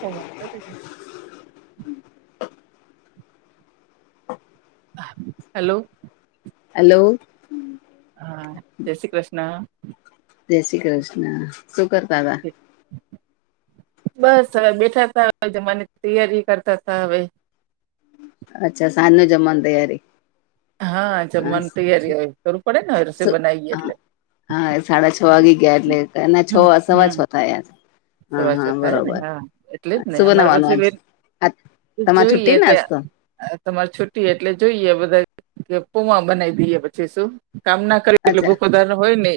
વા હમ hello hello હા શશ્રી કૃષ્ણ જય શ્રી કૃષ્ણ સુું કરતા હતાા બસ હવે બેઠા તા હ મને તૈયારી કરતા ત હવે અચ્છા સાાનું જમણ દ યારી હા જમવાનું તૈયારી હોય કરરું પડે ને રષ બનાવીયએ હા એટલે હા સાડા છ વાગી ગયા એટલે એ છ સવા છ હમ થ છે હા સવા હા છ થાય ને બરોબર હા એટલે જ ને સુભ અમારે પછી નવાનું આજ તમારે જોઈએ છુ્ટી ના એટલે હસતો તમારે છુી એટલે જોઈએ બધા કે પુમા બનાવી દઈએ પછી શું કામના એટલે અચ્છા ભૂખ વધારે હોય નને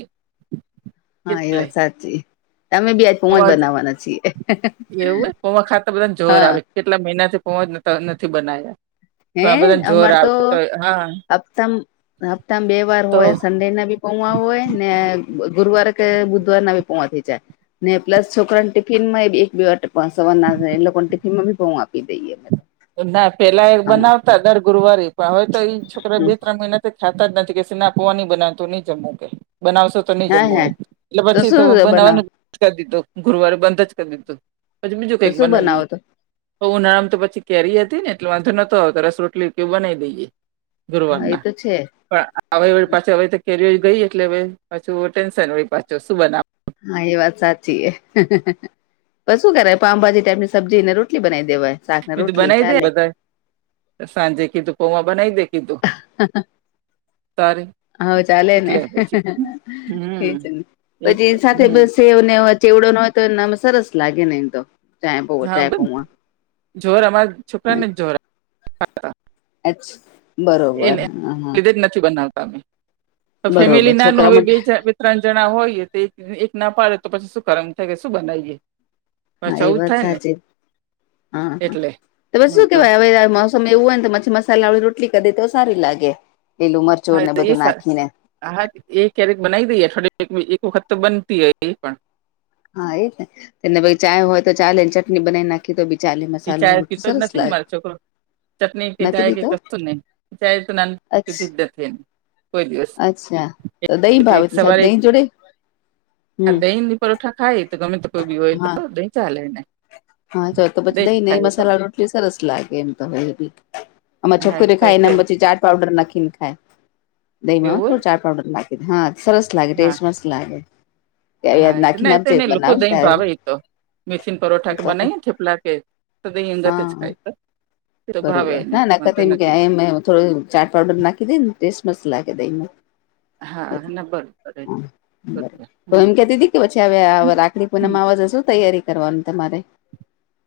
હા એ વાત સાચી તમે બી કો પોજ બનાવવાના છીએ એવું હો કોમાં ખાતા બધાને જોર હા આવે કેટલા મહિના થી પહોંચ નથી બના્યા પણ હે આ બધાને જોર અમારે તો આવે હા હપ્તા હપ્તામાં બે વાર તો હોય સડે ના બી પોવા હોય ને ગુરુવાર કે બુધવાર ના આવી પોવા થઈ જાય ને પ્લસ છોકરાને ટિફિન માં એક બે સવાર ના એ લોકોને ટિફિનમાં બી બઉું આપી દઈએ ના પેલા એક આમાં બનાવતા દર ગુરુવારી પણ હવે તો છોકરા હમ બે ત્ર મહિના ખાતા જ નથી કે સને પવાની બનાવતો નહી જમું કે બનાવશો તો નહી હા જમવું એ હા એટલે પછી તો શું બનાવો બનાવવાનું કરી દો ગુરુવારે બંધ જ કરી દો પછી બીજું તો કઈક શું બનાવીએ બનાવો તો તો ઉનાળામ તો પછી કેરી હતી ને એટલે વાંધો નતો આવતો રસ રોટલી કે બનાવી દઈએ હા એ ગુરવારના તો છે હવે પાછો હવે કેરી ગઈ એટલે હવે પાછું ટેન્શન હોળી પાછો શું બનાવે હા એ વાત સાચી છે પછ શું કરેય પામભાજી ટાઈપની સબજી નેોટલી બનાવી દેવાય શાક ને કીધું રોટલી બનાવી દે ચાલે બધા સાંજે કીધું પોમા બનાવી દે કીધું સારી હ ચાલે ને હમ છેને એ તો પછી સાથે બ હમ સેને ચવડો ન હોય તો એમ સરસ લાગે નહીં તો ચાયપવ હા બસ ચાયપવા જોર અમારા છોકરાને જ જોર આવતા [unintelligible] એને હા હા લીધે જ નથી બનાવતા અમે બરોબર ફેમિલી નાનું છોકરા હવે બે માટે ચ ત્રણ જણા હોઈએ તો એક ના પાડે તો પછી શું કરમ થાય કે શું બનાવીએ હા પછી એ આવું જ વાત થાય ને સાચી હા એટલે હા હમ શું તો કેવાય હવે મે એવું હોય ને મછી મસાલા વાળી રોટલી ક દે તો સારી લાગે પેલું મરી હ એ સર હા એક કે્યારેક બનાવી દઈએ એક વખત તો બનતી હો એ પણ હા એને ચાય હોય તો ચા લેને ચટણી બનાવી નાખી કે તો બી ચાલે મસાલા રોટલી સરસ લાગે ચટની કે નથી ચાય કે પીતો કસ્તું ન ચ તો ના અચ્છ ભિદ્દત અચ્છા તો દહી ભાવે એક શ સવારે દહીં જોડે આ હમ દહીં ની પરોઠા ખાય તો ગમે તે કોઈ બી હોય તો હા દહીં ચાલે ને હા તો તો પછી નહી નહી મસાલા રોટલી સરસ લાગે એમ તો હયી અમા હા એ છોકરી તો ખાઈને છે જ. પછી ચાર પાવડર નાખીને ખાય દહીમાં એવું થોડું ચાર પાવડર નાખે હા સરસ લાગે હોય? હા ટેસ્ટ મસ્ત લાગે હા એ નાખી ના એ તો નાજ એને લોકો બનાવ દહીં ત્યારે ભાવે એ તો મચન પરોઠા કે બનાઈએ થેપલા કેધંગ હા ખાય ભાવે એને વાંધ નથી મે થોડ ચાટ પાાવઉડર નાખી દઈ ને ટેસ્ટ મસ લાગ દઈને હા ના બરોબ બરોબર તો હમ એમ કેતી હતી કે પછી હ રાખડી પૂનમ હમ. આવવા જશો તૈયારી કરવાનું તમારે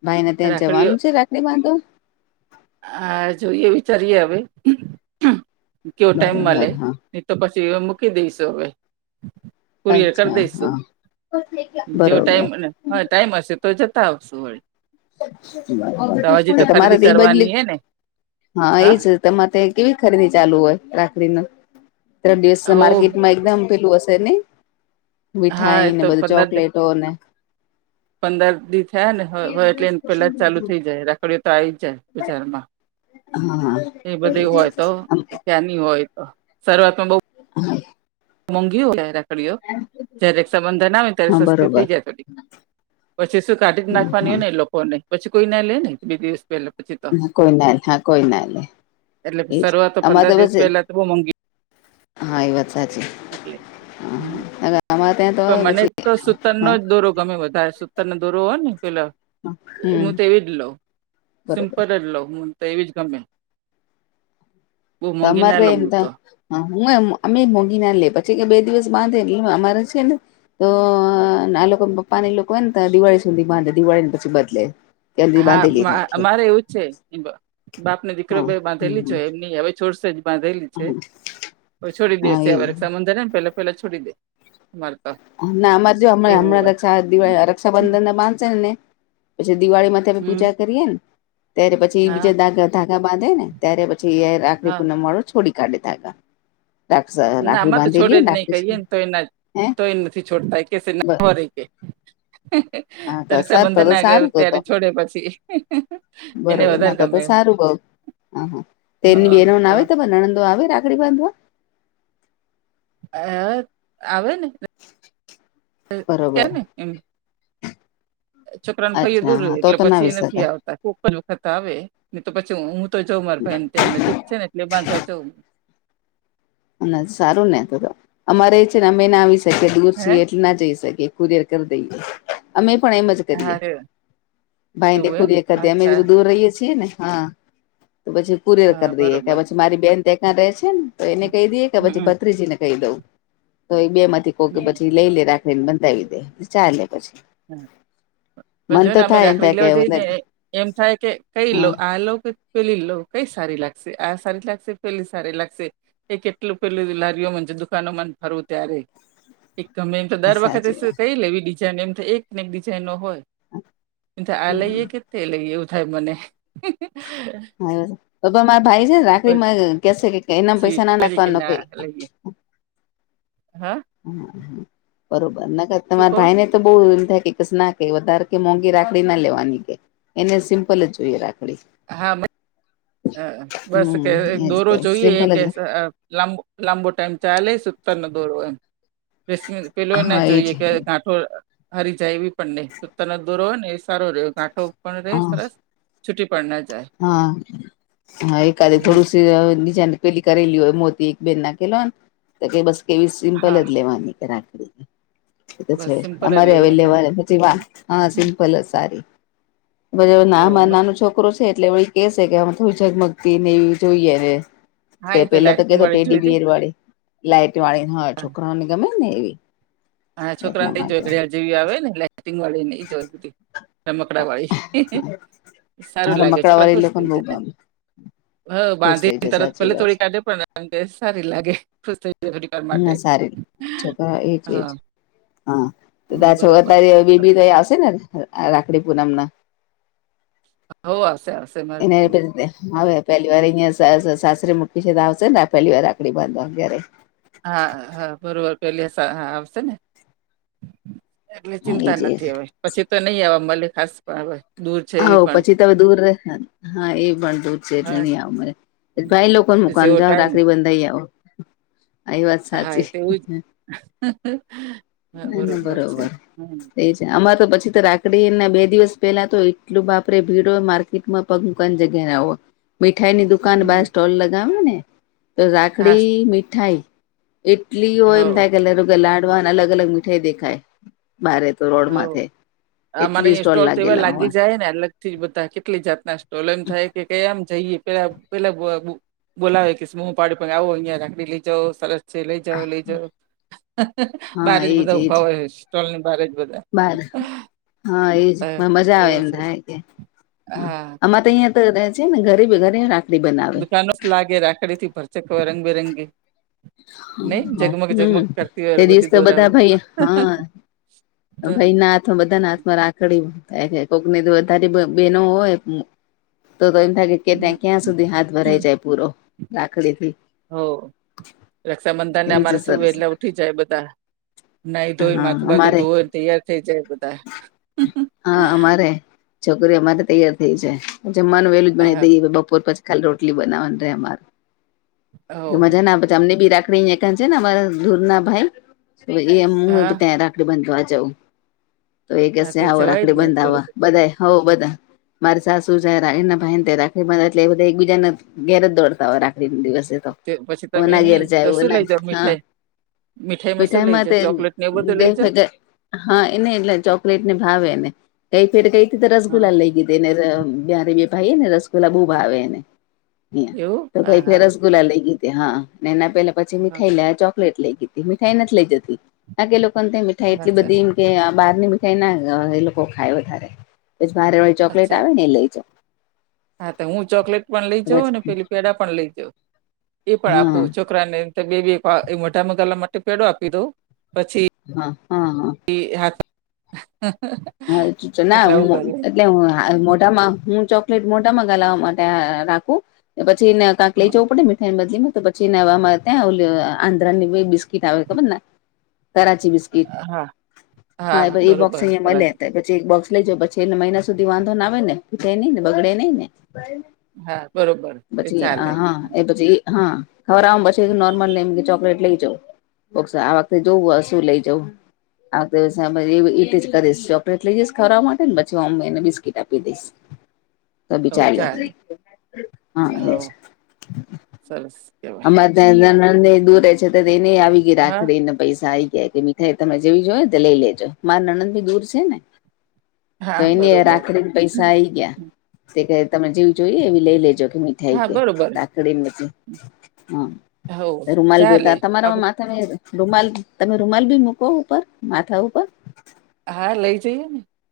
ભાઈ ને ત્યાં રાખડીઓ જવાનું છે રાખડી બાંધો હ જોઈએ વિચારીએ હવે કેવો ટાઈમ મળે બરોબર હા તો પછી મૂકી દઈશું હવે કુરીયર કરી અચ્છા દઈશો હા જેવ બરોબર ટાઈમને હા ટાઈમ હશે તો જતા આવશો વળ બ તમારે ખરીદી તો ઈ બદલી કરવાની હે ને હા એ જ તમા તે કેવી ખરીદી ચાલુ હોય રાખડી ન ત્ર દિવસ હો માર્કેટમાં એકદમ પેલું હશે ને હા મીઠાઈ એ ને તો બધું પંદર દસ ચોકલેટો ને પંદર દિવ થાય ને હોય એટલે પેલા જ ચાલુ થઈ જાય રાખડીઓ તો આવી જાય બજારમાં હા હા ક્યાંની હોય તો શરૂઆતમાં બ [unintelligible] મોંઘી હોય રાખડીઓ જયારે સંબંધ ના હો ત્યારે હા સસ્તી બરોબર થઈ જાય થોડી પછી શું કાઢી નાખવાની હા હોય ને લોકો ને પછી કોઈ ના લે ન બી દિવસ [unintelligible] હ કોઈ ના હા કોઈ ના એટલે એજ શરૂઆત અમારે પંદર તો બસ દિવસ પહેલા તો બહુ મોંઘી હા એ વાત સાચી એટલે હા અમારે ત્યાં હ તો પણ મને પછી તો સ હા સુતનનોો જ દોરો ગમે વધારે સૂતર ને દોરો હોય ને પેલા હમ હું તોવી જ લોઉ બરોબર સિમ્પલ જ લોઉ તે એવી જ ગમે બહ મઘીને અમારે એમ લબું તા તો હા હુંમ અમે મોંઘી ના લે પછી કે બે દિવસ બાંધે એટલે અમારે છે ને તો આ લોકો પપ્પા લોકો હોય ને ત દિવાળી સુધી બાંધે દિવાળી ને પછી બદલે ત્યાં સુધી બાંધેલી હા રાખે અમારે એવું જ છે બાપ ને દીકરો હા ભાઈ બાંધેલી જો હમ એમ હવે છોડસે જ બાંધેલી હમ છોડી હા એ દેશેરે સમદરને પેલા પેલા છોડી દે મારે તો ના અમારે જો હં એવું હોય હમણાંા રક્ષાબંધન બાંધશે ને ને પછી દિવાળીમાં મે હમ પૂજા કરીએ ને ત્યારે પછી હા બીજા ધાાગા બાંધે ને ત્યારે પછી આખરી હા પૂ ન માળો છોડી કાઢી દા ના લાકડી આમાં તો છોડે બાંધી લાકડી હે. છોટતા કે. બસ. કે [unintelligible] તો સારું તો રક્ષાબંધન તો ના ગ સારું તો ત્યારે તો છોડે પછી એને બરોબર ના વધારે તો ગમે એમ. સારું બ હા તેની બેનો ના આવે તો નણંદો આવે રાખડી બાંધવા. અ આવે ને કે બરોબર ને એમ. છોકરાને ફાઈ અચ્છા હા દૂર્યું તો એટલે તો ના પછી આવી એ નથી શકાય આવતા. વખત આવે ને તો પછી હું તો જઉં મારા ભાઈ ને ત્યાં નજીક છે ને એટલે બાંધવા જઉં. સારું ને અમારે એ છે ને અમે ના આવી શકીએ દૂર હે છીએ એટલે ના જઈ શકીએ. દર કર દઈએ અમે પણણા હા મજ. રે ભાઈ ને એવું એમ પૂરીએ અચ્છા અમે દૂર રહીએ છીએ ને હા. તો પછી પુરેર હા કરી દઈએે કે બરોબર પછી મારી બેન ત ર રહે છે ને. એને હમ કહી દઈએ કે પછી હમ ભત્રીજી ને કહી દઉં તો એ બે થી કો હમ પછી લઈ લે રાખ. ફ બંધવી દે ચાલે પછી. હમ. મન તો જોને અમે થાય એમ થાય રાાખડી કે લેવા જઈ ને એમ થાય કે કઈ હા આ લો. પેલી લો કઈ સારી લાગશે આ સારી લાગશે પેલી સારી લાગશે. એ કેટલું પેલું લારીઓ છે દુકાનો ને ફરવું ત્યારે. એક ગમે એમ તો દર વખતે સાચી વાત કઈ લેવી ડિઝાઇન એમ તો એકને એક ડિઝાઇન નો હોય. આ લઈએ કે એ લઈ એવું થાય મને. હા તો મારા ભાઈ છે રાખડી કેશે કે એનામ પછી પૈસા ના કરી નાખવા કે ના ન. લઈએ હા. હા બરોબર નખ શું તમારા કહો ભાઈ ને. તો બહુ થાય કેસ ના કે વધારે કે મોંઘી રાખડી ના લેવાની કે. એને સિમ્પલ જ જોઈએ રાખડી. હા બસ હમ કે દોરો એજ જોઈએ સિમ્પલ કે જ લાંબો. લાંબો ટાઈમ ચાલે સ ઉત્તર ન દોરો એમ રમ પેલો હા ના એજ જોઈએ કે. ગાંઠો હરી જાય એવી પણ નહી સુતાના દોરો હોય ને એ સારો રહ્યો ગાંઠો ર હા સરસ છુટી પડ ના જાય. હા હા એાદ હમ થોડુંસી નીચાને. પેલી કરેલી હોય મોતી એક બેહેન ના કેલો ને તો કે બસ કેવી સિમ્પલ હા જ લેવાની કે રાખડી? એ તો બસ છે સિમ્પલ જ અમારે લઈએ અમે અવેલેબલ પછી વા હા સિમ્પલ સારી. બ તો ના મા મસ્ત નાનું છોક. એટલે એ એ કે છે કે આમાં થોું ઝગમગતી ને એવી જોઈએ ને. હા તે એ પેલા તો લાઇટિંગ કેતો વાળી ટેડી જોઈતી બેર વાળી. લાઈટ વાળી ના હોય છોકરાઓને ગમે ને એવી. હા એટલા છોકરાને એ માટે જોગડીયાળ જેવી આવે ને લાટિંગ વાળી જોગડી. રમકડા વાળી હા સારું લાગે રમકડા છોકરા વાળી ખુશ થઈ લોકોને બહુ જ. ગમે હ ખુશ થઈ બાંધીને જાય તરત સાચી પેલે વાત થોડી કાઢે પણ સારી લાગે. જાય થોડીક વાર માટે ના સારી છોકરા એ. હા હા ત છ બરોબર અતારી બેબી તો આવશે ને રાખડી પૂનમ ના. હો આશે આ, એને પીતે હ. પહેલી વાર અહિયાં સાસરે મૂકી છે તો આવશે ને આ પહેલી વાર રાકડી બાંધવા ઘરે. હા હા બરોબર પેલી હા આવશે ને. એટલે હા ચિંતા એજ એજ નથી હવે પછી તો નહી આવવા મળે ખાસ પણ હવે. દૂર છે હો એ પણ પછી તમે દૂર રહે હા એ પણ દૂર છે એટલે હા નહી આવ મરે ભાઈ લોકો મુકાન જેવો જાઓ ટાઈમ રાખડી બંધાઈ આવો આ વાત હા એ સાચી તેવું જ હા બરોબર છે હમ અમાં તો પછી તો રાખડી ને બે દિવસ પેલા તો એટલું બાપરે ભીડ હોય માર્કેટમાં પગ મુકવાની જગ્યા ના હોય મીઠાઈ ની દુકાન બાર હમ. સ્ટોલ લગાવે ને તો હા રાખડી મીઠાઈ એટલી હોય હો એમ થાય કે [unintelligible] લાડવાના અલગ અલગ મીઠાઈ દેખાય બારે તો હો રોડમાંથે એટલી સ્ટોલ લાગેલા હોવા [unintelligible] અલગથી બધા કેટલી જાતના સ્ટોલમ થાય કે કે એમ જઈએ પેલા પેલા બોલાવે કે હું પાડી પણ આવો અહિયાં રાકડી લઈ જાવ સરસ પછી લઈ જાવ લઈ જાવ હા બારે જ એજ બધા એજ ઉભા હોય સ્ટોલ ની બારજ બાર હા એજ તો ને મજા આવે એવું એમ છે થાય કે હા તયા તો છે ને ઘરેબી ઘરે રાખ દુકાન મસ્ત લાગે રાખડીથી ભરતે રંગબેરંગી નઈ જગમગ જગમગ હમ કરતી તે હોય દિવસ બધી તો બધા દોરાવ ભાઈ ના હાથમાં બધા ના હાથમાં રાખ ખડી થાય છે કોકની તો વધારે બેહેનો હોય તો તો એમ થાય કે કે હમ, ત્યા ક્યાં સુધી હાથ ભરાઈ હમ. જાય પૂરો રાખડી થી હો રક્ષાબંધન ને જ અમારે શું સરસ વેલા ઉઠી જાય બધા નાઈ ધોય હા માથું બાથું અમારે ધોને તૈયાર થઈ જાય બ હા અમારે છોકરીઓમાતો તૈયાર થઈ જાય જમવાનું વેલું [unintelligible] હા, દઈએ બપોર પછી ખાલી રોટલી બનાવાની રે અમારે હો. મજા ના પછી અમને બી રાખ રાખડી છે ને અમારા દૂરના ભાઈ એ હું હા, ત્યાં રાખડી બાંધ જઉ તો એ હા કેશે તે આવો જવાય જ રાખડી ને બંધાવા બરોબર બધા હોઉ બધા મારી સાસુ છે ભાઈ તે રાખ એટલે એ બધા એકબીજાને ઘેર જ દોડતા હોય રાખડીના દિવસે તો તે પછી તમે એના એમ નહી તો ઘેરજાઓ શું એના લઈ જાવ હા મીઠાઈ? શું લઈ મીઠાઈમાં તે જાવ ચોકલેટ ને એવું બધું લઈ જાવ? [unintelligible] હા એને એટલે ચોકલેટ ને ભાવે એને કઈ કઈથીતે હા રસગુલ્લા લઈ દી તેને તો એમ જ્યારે બી ભાઈ ને રસગુલ્લા બો ભાવે એને એવું તો હા કઈક હા. રસ ગુલ્લા લઈ લીધી હા ને એના પેલા પછી હા મીઠાઈ લા ચોકલેટ લઈ લી મીઠાઈ નથી લઈ જતી આગે લોકોને મીઠાઈ એટલી અચ્છા બધી કે બહાર ની ભીઠાઈ ના એ લોકો ખાય વધારે ભારે વાળી ચોકલેટ અચ્છા આવે ને એ લઈ જા હા તો હું ચોકલેટ પણ લઈ હા જાઉ પેલી પેડા પણ લઈ જાઉ એ પણ આખુ હા ચો કરા ને એમ બે બે મોટા મોગાલા માટે પેડો આપી દઉ પછી હા હા હા હા ના એટલે મોટામાં હું ચોકલેટ મોટામાં ગલાવવા માટે રાખું પછીને કાંક લઈ હા જવું પડે બદલીમાં તો પછી નવામાં ત્યાં આવ આંધ્રા ની બિસ્કીટ આવે ખબરને કરાચી બિસ્કીટ હા હા એ બરોબર બોક્સ અહીંયા બરાબર. મળે હતા પછી એક બોક્સ લઈ જા પછી એલે મહિના સુધી વાંધો ના આવે ને ફી નહી ને બગડે નઈ ને હા બરોબર એ પછી ચાલે. આહા એ પછી હા ખબર આમ પછી નોર્મલ લઈમ કે ચોકલેટ લઈ જાય [unintelligible] આ વખતે જોવું શું લઈ જવું આ વખતેવી જ કરીશ એટલી વીસ કરવા માટે ને પછી હું એને બિસ્કીટ આપી દઈશ તોભી ચાલે હા એજ હવ. સરસ કેવાય અમારે તંને દૂર છે એને આવી ગયી હા રાખડી ને પૈસા આવી ગયા કે મી તમે જેવી જોય ને તો લઈ લેજો માર નણંદબી દૂર છે ને તો હા એની બરોબર રાખડીન પૈસા આઈ ગયા. તે કહે તમે જેવી જોઈએ એવી લઈ લેજો કે મીઠાઈ હા કે બરોબર રાખડી ને બધું. હા હો રૂમાલ ચાલે બેતા આપ તમારામાં મા તમે રૂમાલ તમે રૂમાલ બી મૂકો ઉપર માથા ઉપર હા લઈ જઈએ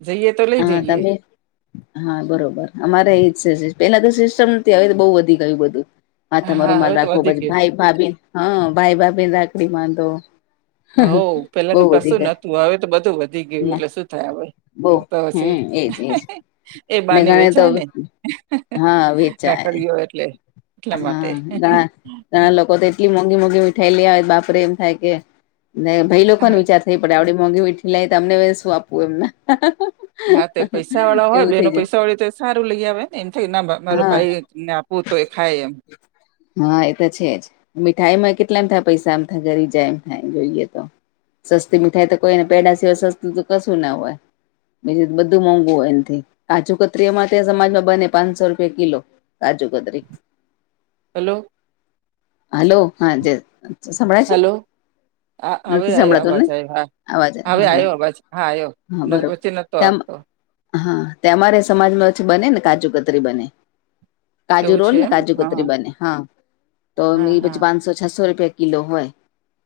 ને જઈએ તો લઈ હા જઈએ. તમે હા બરોબર અમારે એ જ છે પેલા તો સિસ્ટમ નથી અવે તો બહુ વધી ગયું બધું. માથામાં હા હવે રૂમાલ તો રાખવો વધી પછી ગયું ભાઈ ભાભી હા ભાઈ ભાભીન રાખડી બાંધો. હો પેલા તો બહુ વધી કશું નતું હવે તો બધું વધી ગયું એટલે શું થાય હવે પછી હમ્મ એજ એજ એ ને બાને ઘણી તો વેચાય ને હા વેચાય રાખડીઓ એટલે એટલા માટે હા ઘણા ઘણા લોકો તો એટલી મોંઘી મોંઘી મીઠાઈ લેવાય બાપરે એમ થાય કે ભાઈ લોકોને હા વિચાર થઈ પડે આવડી મોંઘી મીઠી લઈ એમને શું આપવું એમને હા તે પૈસા વાળા હોય એવું થઇ બેનો જાય પૈસા વાળી તો સારું લઈ આવે ને એમ થાય ના મારો હા ભાઈને આપું તો એ ખાય એમ. હા એ તો છે જ. મીઠાઈ માં કેટલામ થાય પૈસા આમ થાય ઘરી જાય એમ થાય જોઈએ તો સસ્તી મીઠાઈ તો કોઈને પેડા સિવાય સસ્તું તો કશું ના હોય. બીજું તો બધું મોંઘું હોય એનથી કાજુ કતરી અમારા ત્યાં સમાજમાં બને પાંચસો રૂપિયા કિલો કાજુ કતરી. હલો હલો હા જે સંભળાય છે હ હવે નથી આયો સંભળાતું અવાજ ને આય હા અવાજ હવે હા હા આયો અવાજ હા આયો હા બરોબર વચે નતો તેમ આવતો. હા તે અમારે સમાજમાં પછી બનેને કાજુ કતરી બને. કાજુ એવું રોલ છે ને એમ કાજુ હા કતરી બને હા તો હા હા. પછી પાંચસો છસો રૂપિયા કિલો હોય.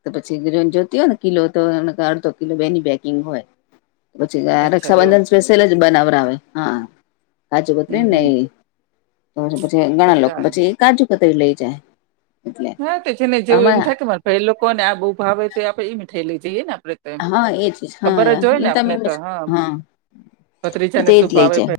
તો પછી જોતી હોય ને કિલો તો અડધો કિલો બેની પેકિંગ હોય. પછી અચ્છા એવું રક્ષાબંધન સ્પેશિયલ જ બનાવરાવે હા કાજુ હમ કતરીને ને હમ એ. તો પછી પછી તો ઘણા લોકો ચાલે પછી એ કાજુ કતરી લઈ જાય. એટલે નાા તો જેને જેવું એમ આમાં થાય મારે એ લોકો ને આ બહુ ભાવે તો આપણે એમ થઈ લઈ જઈએ ને આપડે. હા એજ હા ખબર જ હોય એ ને તમે આપને તો હા એ તો ભત્રીજાને એજ શું લઈ ભાવે. છે